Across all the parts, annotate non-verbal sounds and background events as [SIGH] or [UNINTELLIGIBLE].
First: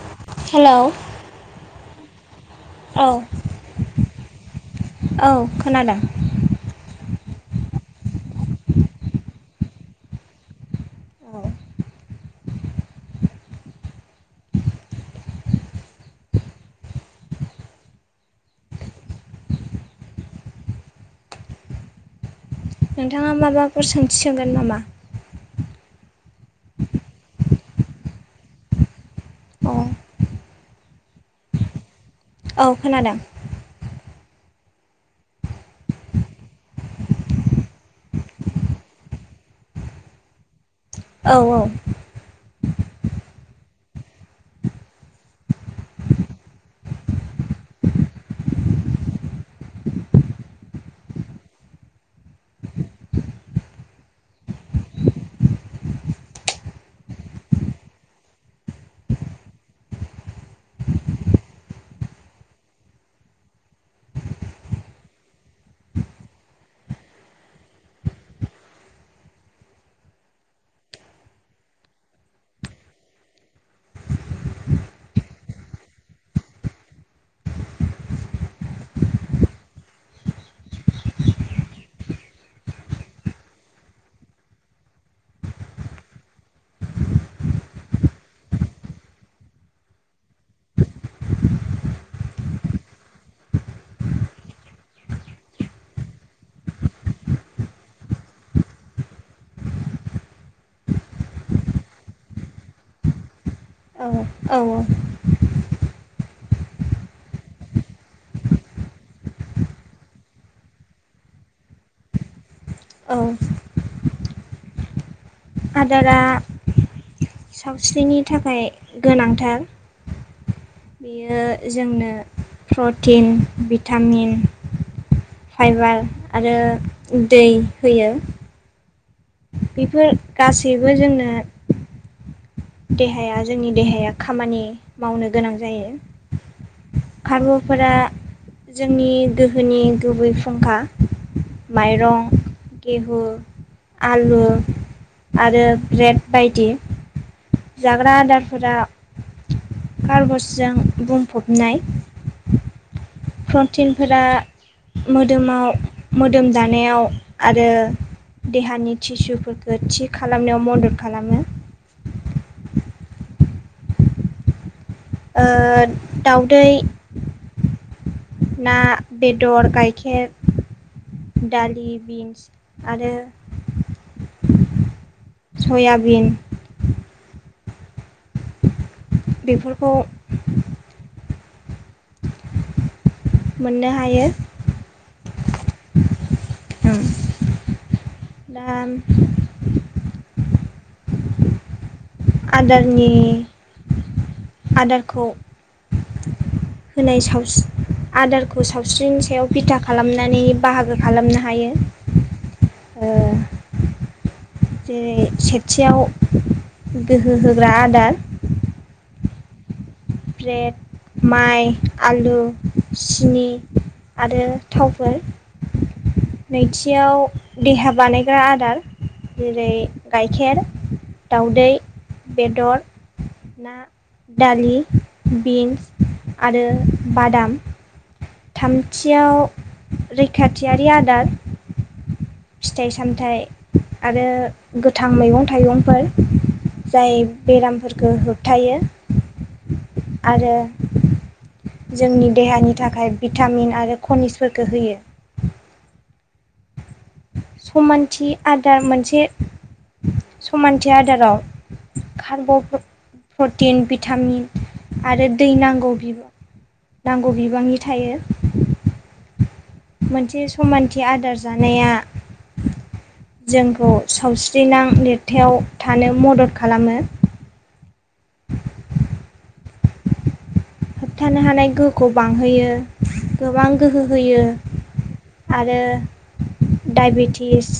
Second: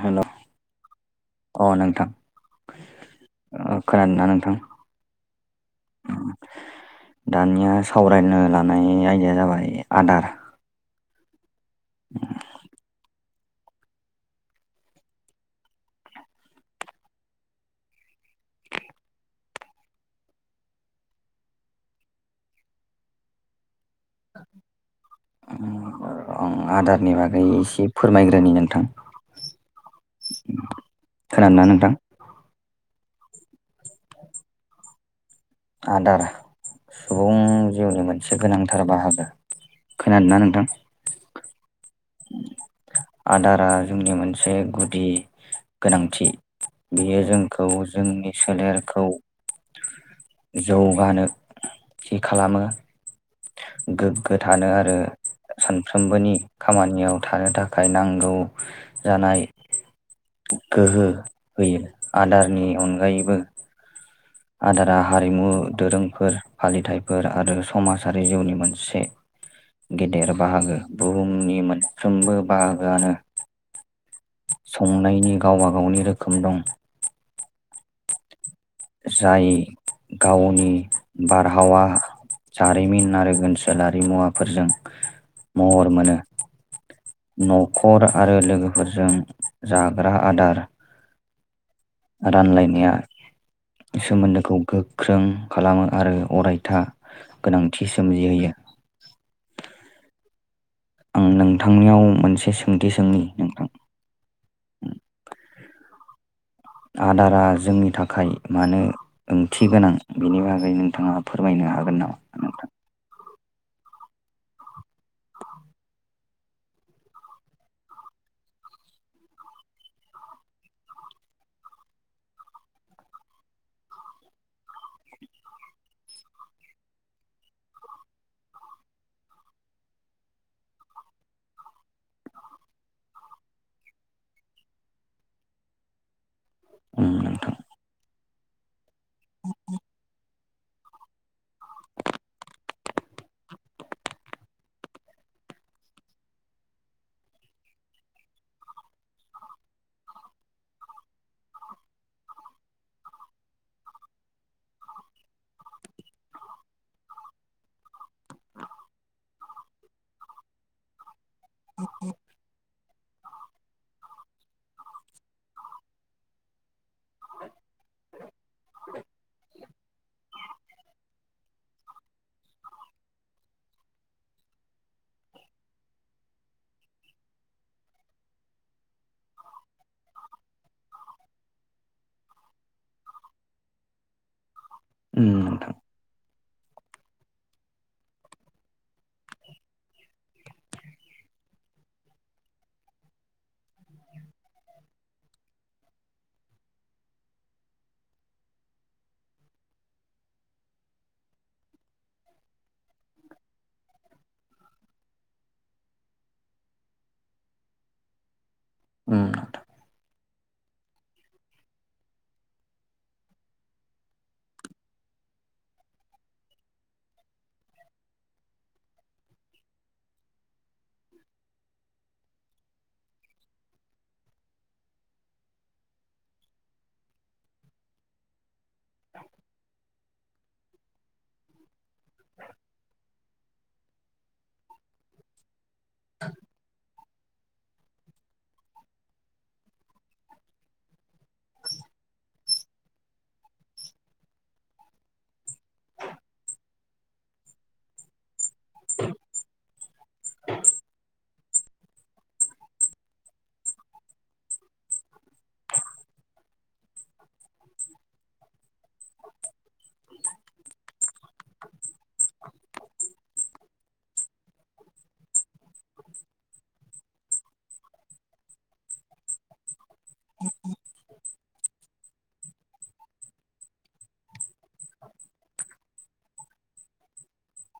हेल' hello अ नोंथां औ खोनादोंना नोंथां औ खोनादों। दानिया सावरायनो लानाय आयदाया जाबाय आदार औ नोंथाङा माबाफोर सोंथि सोंगोन नामा आदारनि बागै एसे फोरमायग्रोनि नोंथां अ खोनानो ना नोंथां? औ खोनादों [UNINTELLIGIBLE] [INAUDIBLE] आदार सुबुं जिउनि मोनसे गोनांथार बाहागो खोनादोंना नोंथां औ औ आदारा जोंनि मोनसे गुदि गोनांथि बियो जोंखौ जोंनि सोलेरखौ। जौगानो थि खालामो गोग्गो थानो आरो सानफ्रोमबोनि खामानियाव थानो थाखाय नांगौ गोहो होयो आदारनि अनगायैबो आदारा हारिमु दोरोंफोर फालिथायाइफोर आरो समाजारि जिउनि मोनसे गेदेर बाहागो बुहुमनि मोनफ्रोमबो बाहागोआनो संनायनि गावबागावनि रोखोम दं जाय गावनि बारहावा जारिमिन आरो ओनसोलारि मुवाफोरजों महर मोनो न'खर आरो लोगोफोरजों जाग्रा आदार रानलाइनायया सोमोन्दोखौ गोख्रों खालामो आरो अरायथा गोनांथि सोमजिहोयो [INAUDIBLE] [UNINTELLIGIBLE] [INAUDIBLE] [UNINTELLIGIBLE] आं नोंथांनियाव मोनसे सोंथि सोंनि नोंथां औ औ औ आदारा जोंनि थाखाय मानो ओंथि गोनां बेनि बागै नोंथाङा फोरमायनो हागोन नामा नोंथां औ आदारा सावस्रिनि थाखाय गोनांथार। बेयो जोंनो प्रटिन, भिटामिन । फाइबार आरो दै होयो। बेफोर गासैबो जोंनो। देहाया जोंनि देहाया खामानि मावनो गोनां जायो। नोंथां खारमुफोरा। जोंनि दोहोनि गुबै फुंखा। माइरं, गेहु, आलु । आरो ब्रेड बायदि जाग्रा आदारफोरा। कारबजजों बुंफबनाय। प्रटिनफोरा। मोदोमाव मोदोम दानायाव आरो। देहानि टिसुफोरखौ थि खालामनायाव मदद खालामो। [INAUDIBLE] ओ दाउदै । ना, बेदर, गायखेर । दालि, बिन्स आरो। सयाबिन। बेफोरखौ। मोननो हायो। उम नोंथां। ओम दान। आदारनि आदारखौ। होनाय सावस। आदारखौ सावस्रिनि सायाव बिथा खालामनानै बाहागो खालामनो हायो। ओ। जेरै-सेथियाव गोहो होग्रा आदार । उम नोंथां। ब्रेड, माइ, आलु, सिनि। आरो थावफोर। नैथियाव देहा बानायग्रा आदार। जेरै गाइखेर, दावदै, बेदर। ना, दालि, बिन आरो बादाम। थामथियाव रैखाथियारि आदार। फिथाइ-सामथाइ आरो गोथां मैगं-थाइगंफोर । जाय बेरामफोरखौ होबथायो आरो। जोंनि देहानि थाखाय भिटामिन आरो खनिसफोरखो होयो। समानथि आदार मोनसे समानथि आदाराव । खारब'फो। प्रटिन, भिटामिन आरो दै नांगौ बिबां। नांगौ बिबांनि थायो। मोनसे समानथि आदार जानाया। जोंखौ सावस्रिनां लिरथाइयाव थानो मदद खालामो। होबथानो हानाय गोहोखौ बांहोयो गोबां गोहो होयो । आरो डायबेटिस।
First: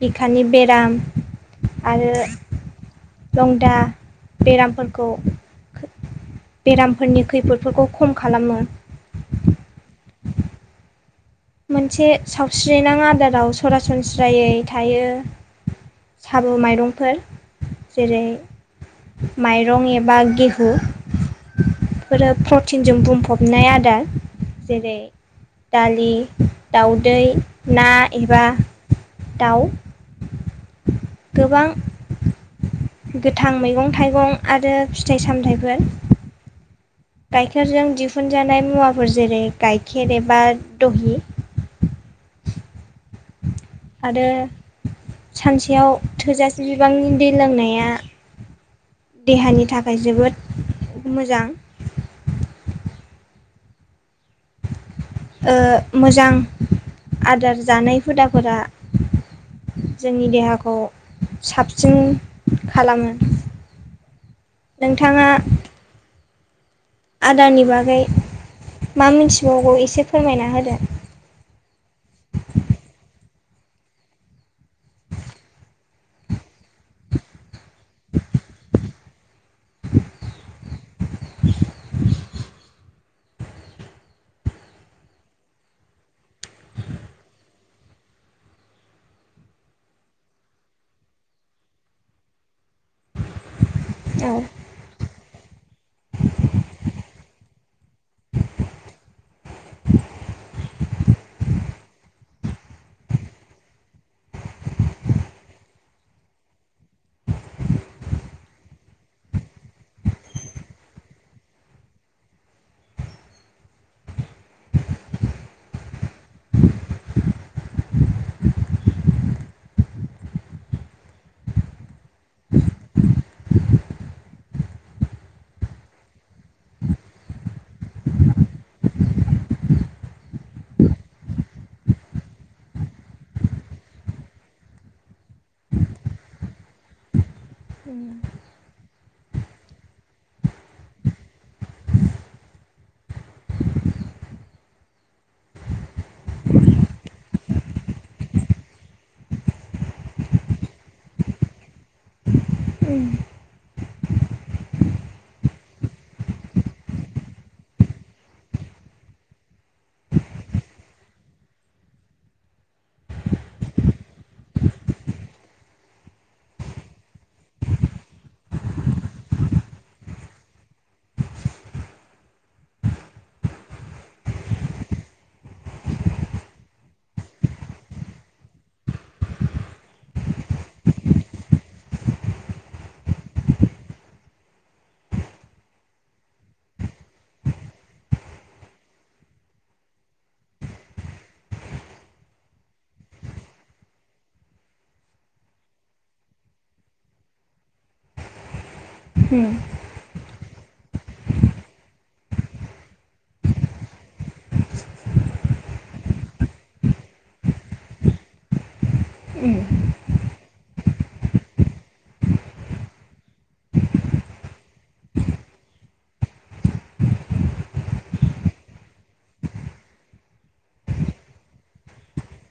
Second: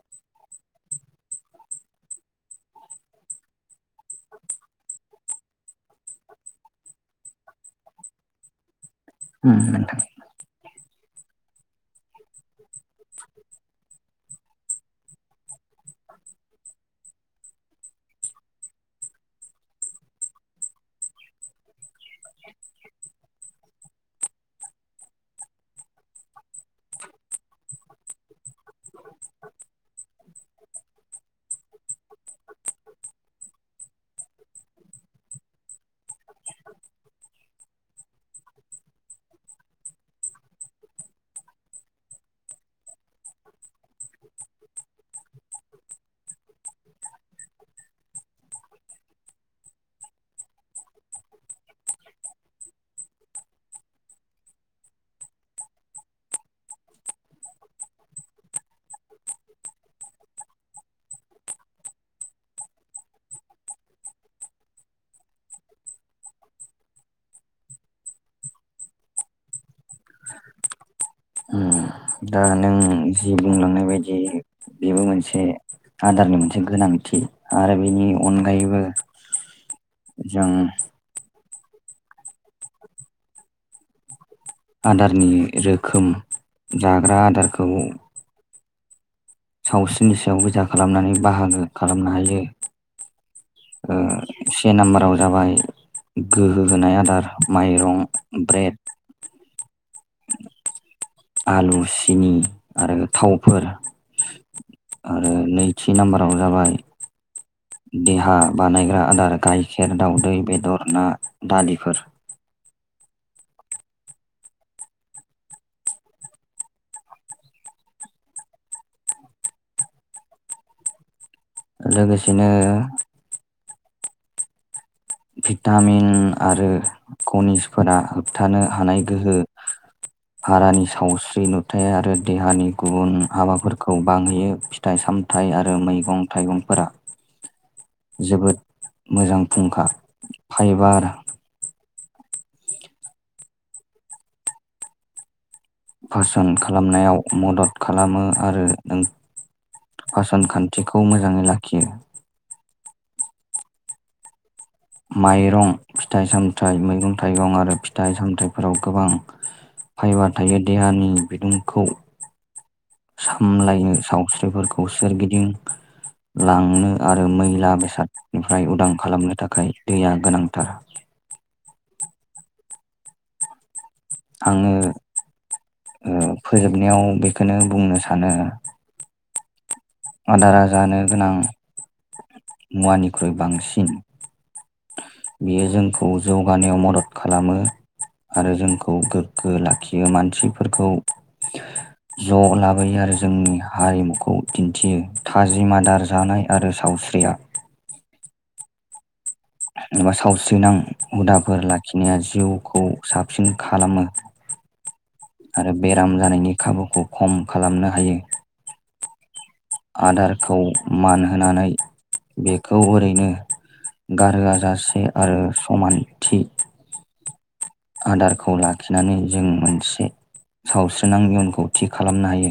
बिखानि बेराम आरो। लंदा बेरामफोरखौ। बेरामफोरनि खैफोदफोरखौ खम खालामो। उम नोंथां मोनसे सावस्रिनां आदाराव सरासनस्रायै थायो। साबु माइरंफोर जेरै - माइरं एबा गेहु। फोरो प्रटिनजों बुंफबनाय आदार जेरै दालि दाउदै ना एबा दाउ गोबां गोथां मैगं थाइगं आरो फिथाइ सामथाइफोर गायखेरजों दिहुनजानाय मुवाफोर जेरै गाइखेर एबा दहि [INAUDIBLE] आरो सानसेयाव थोजासे बिबांनि दै लोंनाया देहानि थाखाय जोबोद मोजां । [INAUDIBLE] ओ मोजां आदार जानाय हुदाफोरा जोंनि देहाखौ साबसिन खालामो। नोंथाङा आदारनि बागै मा मिथिबावगौ एसे फोरमायना होदो? उम दा नों जि बुंलांनाय बायदि बेबो मोनसे आदारनि मोनसे गोनांथि आरो बेनि अनगायैबो जों आदारनि रोखोम जाग्रा आदारखौ सावस्रिनि सायाव बिथा खालामनानै बाहागो खालामनो हायो। ओ औ से नाम्बाराव जाबाय गोहो होनाय आदार माइरं, ब्रेड आलु, सिनि आरो थावफोर आरो नैथि नाम्बाराव जाबाय देहा बानायग्रा आदार गाइखेर, दाउदै, बेदर, ना, दालिफोर [INAUDIBLE] लोगोसेनो भिटामिन आरो कनिसफोरा होबथानो हानाय गोहो भारानि सावस्रि नुथाय आरो देहानि गुबुन हाबाफोरखौ बांहोयो फिथाइ सामथाय आरो मैगं थाइगंफोरा उम्म जोबोद मोजां फुंखा फायोबा आरो पारसन खालामनायाव मदद खालामो आरो नों पासन खान्थिखौ मोजाङै लाखियो । उम माइरं, फिथाइ सामथाइ मैगं थाइगं आरो फिथाइ सामथायाइफोराव गोबां फायबार थायो देहानि बिदुंखौ । सामलायो सावस्रिफोरखौ सोरगिदिं। लांनो आरो मैला बेसादनिफ्राय उदां खालामनो थाखाय दैया गोनांथार। [INAUDIBLE] आङो। फोजोबनायाव बेखौनो बुंनो सानो आदारा जानो गोनां मुवानिख्रुइ बांसिन बियो जोंखौ जौगानायाव मदद खालामो । आरो जोंखौ गोग्गो लाखियो मानसिफोरखौ । ज' लाबोयो आरो जोंनि हारिमुखौ दिन्थियो थाजिम आदार जानाय आरो सावस सैया। सावस्रि नां। हुदाफोर लाखिनाया जिउखौ साबसिन खालामो। आरो बेराम जानायनि खाबुखौ खम खालामनो हायो । उम आदारखौ मान होनानै बेखौ ओरैनो गारहोआ जाासे आरो समानथि आदारखौ लाखिनानै जों मोनसे सावस्रो नांगोन खौथि खालामनो हायो।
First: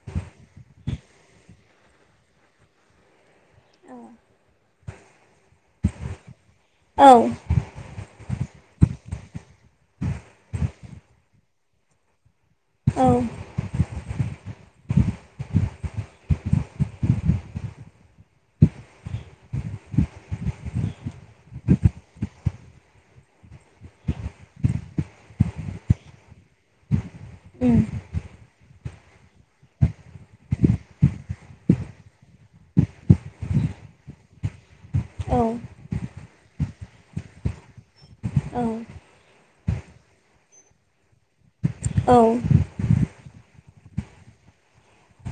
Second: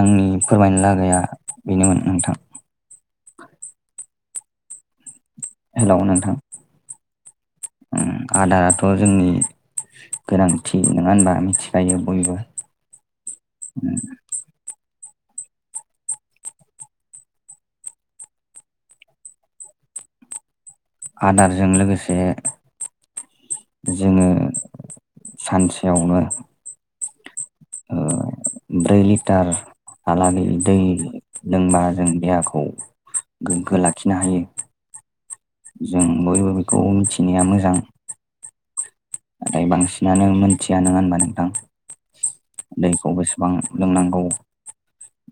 आंनि फोरमायनो लागाया बेनोमोन नोंथां । [INAUDIBLE] हेलौ नोंथां? औ उम आदाराथ' जोंनि गोनांथि नङा होनबा मिथिखायो बयबो। औ उम आदारजों लोगोसे जोङो सानसेयावनो उम ओ ब्रै लिटार आलागै दै दंबा जों देहाखौ गोग्गो लाखिनो हायो । औ जों बयबो बेखौ मिथिनाया मोजां। नाथाय बांसिनानो मोनथिया नङा होनबा नोंथां। दैखौ बेसेबां लोंनांगौ।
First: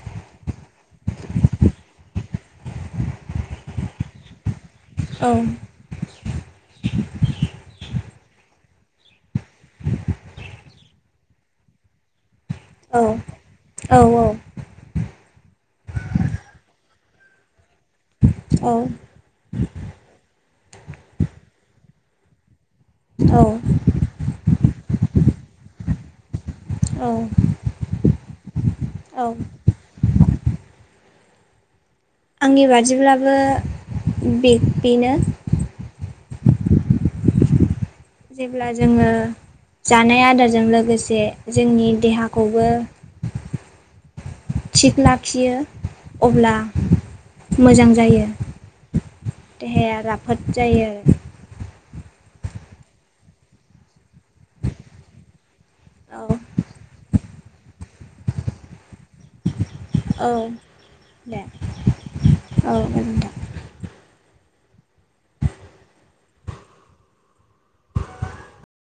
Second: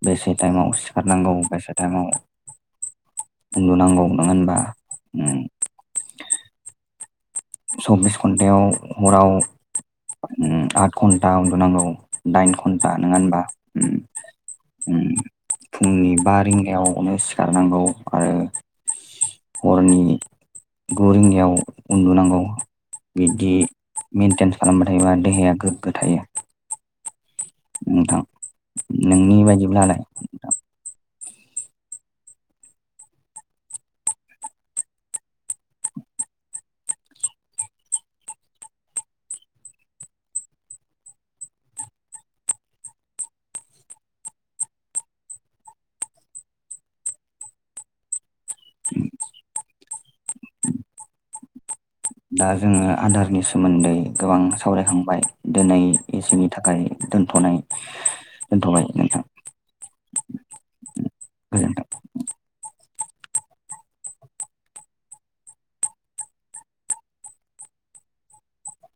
बेसे टाइमाव सिखारनांगौ बेसे टाइमाव उन्दु नांगौ नङा होनबा । औ सब्बिस घन्टायाव हराव आठ घन्टा उन्दुनांगौ। दाइन घन्टा औ नङा होनबा उम औ उम । फुंनि बा रिंगायावनो सिखारनांगौ आरो औ हरनि गु रिंगायाव उन्दुनांगौ औ मेेनटेन खालामबाय थायोबा देहाया गोग्गो थायो। औ नोंथां औ नोंनि बायदिब्लालाय? आंनि बादिब्लाबो बे बेनो । जेब्ला जोङो जानाय आदारजों लोगोसे जोंनि देहाखौबो थिग लाखियो अब्ला मोजां जायो देहाया राफोद जायो । [UNINTELLIGIBLE] दा जोङो आदारनि सोमोन्दै गोबां सावरायखांबाय दिनै आरो एसेनि थाखाय दोन थनाय दोनथबाय नोंथां। औ दे गोजोन औ जागोन नोंथां ।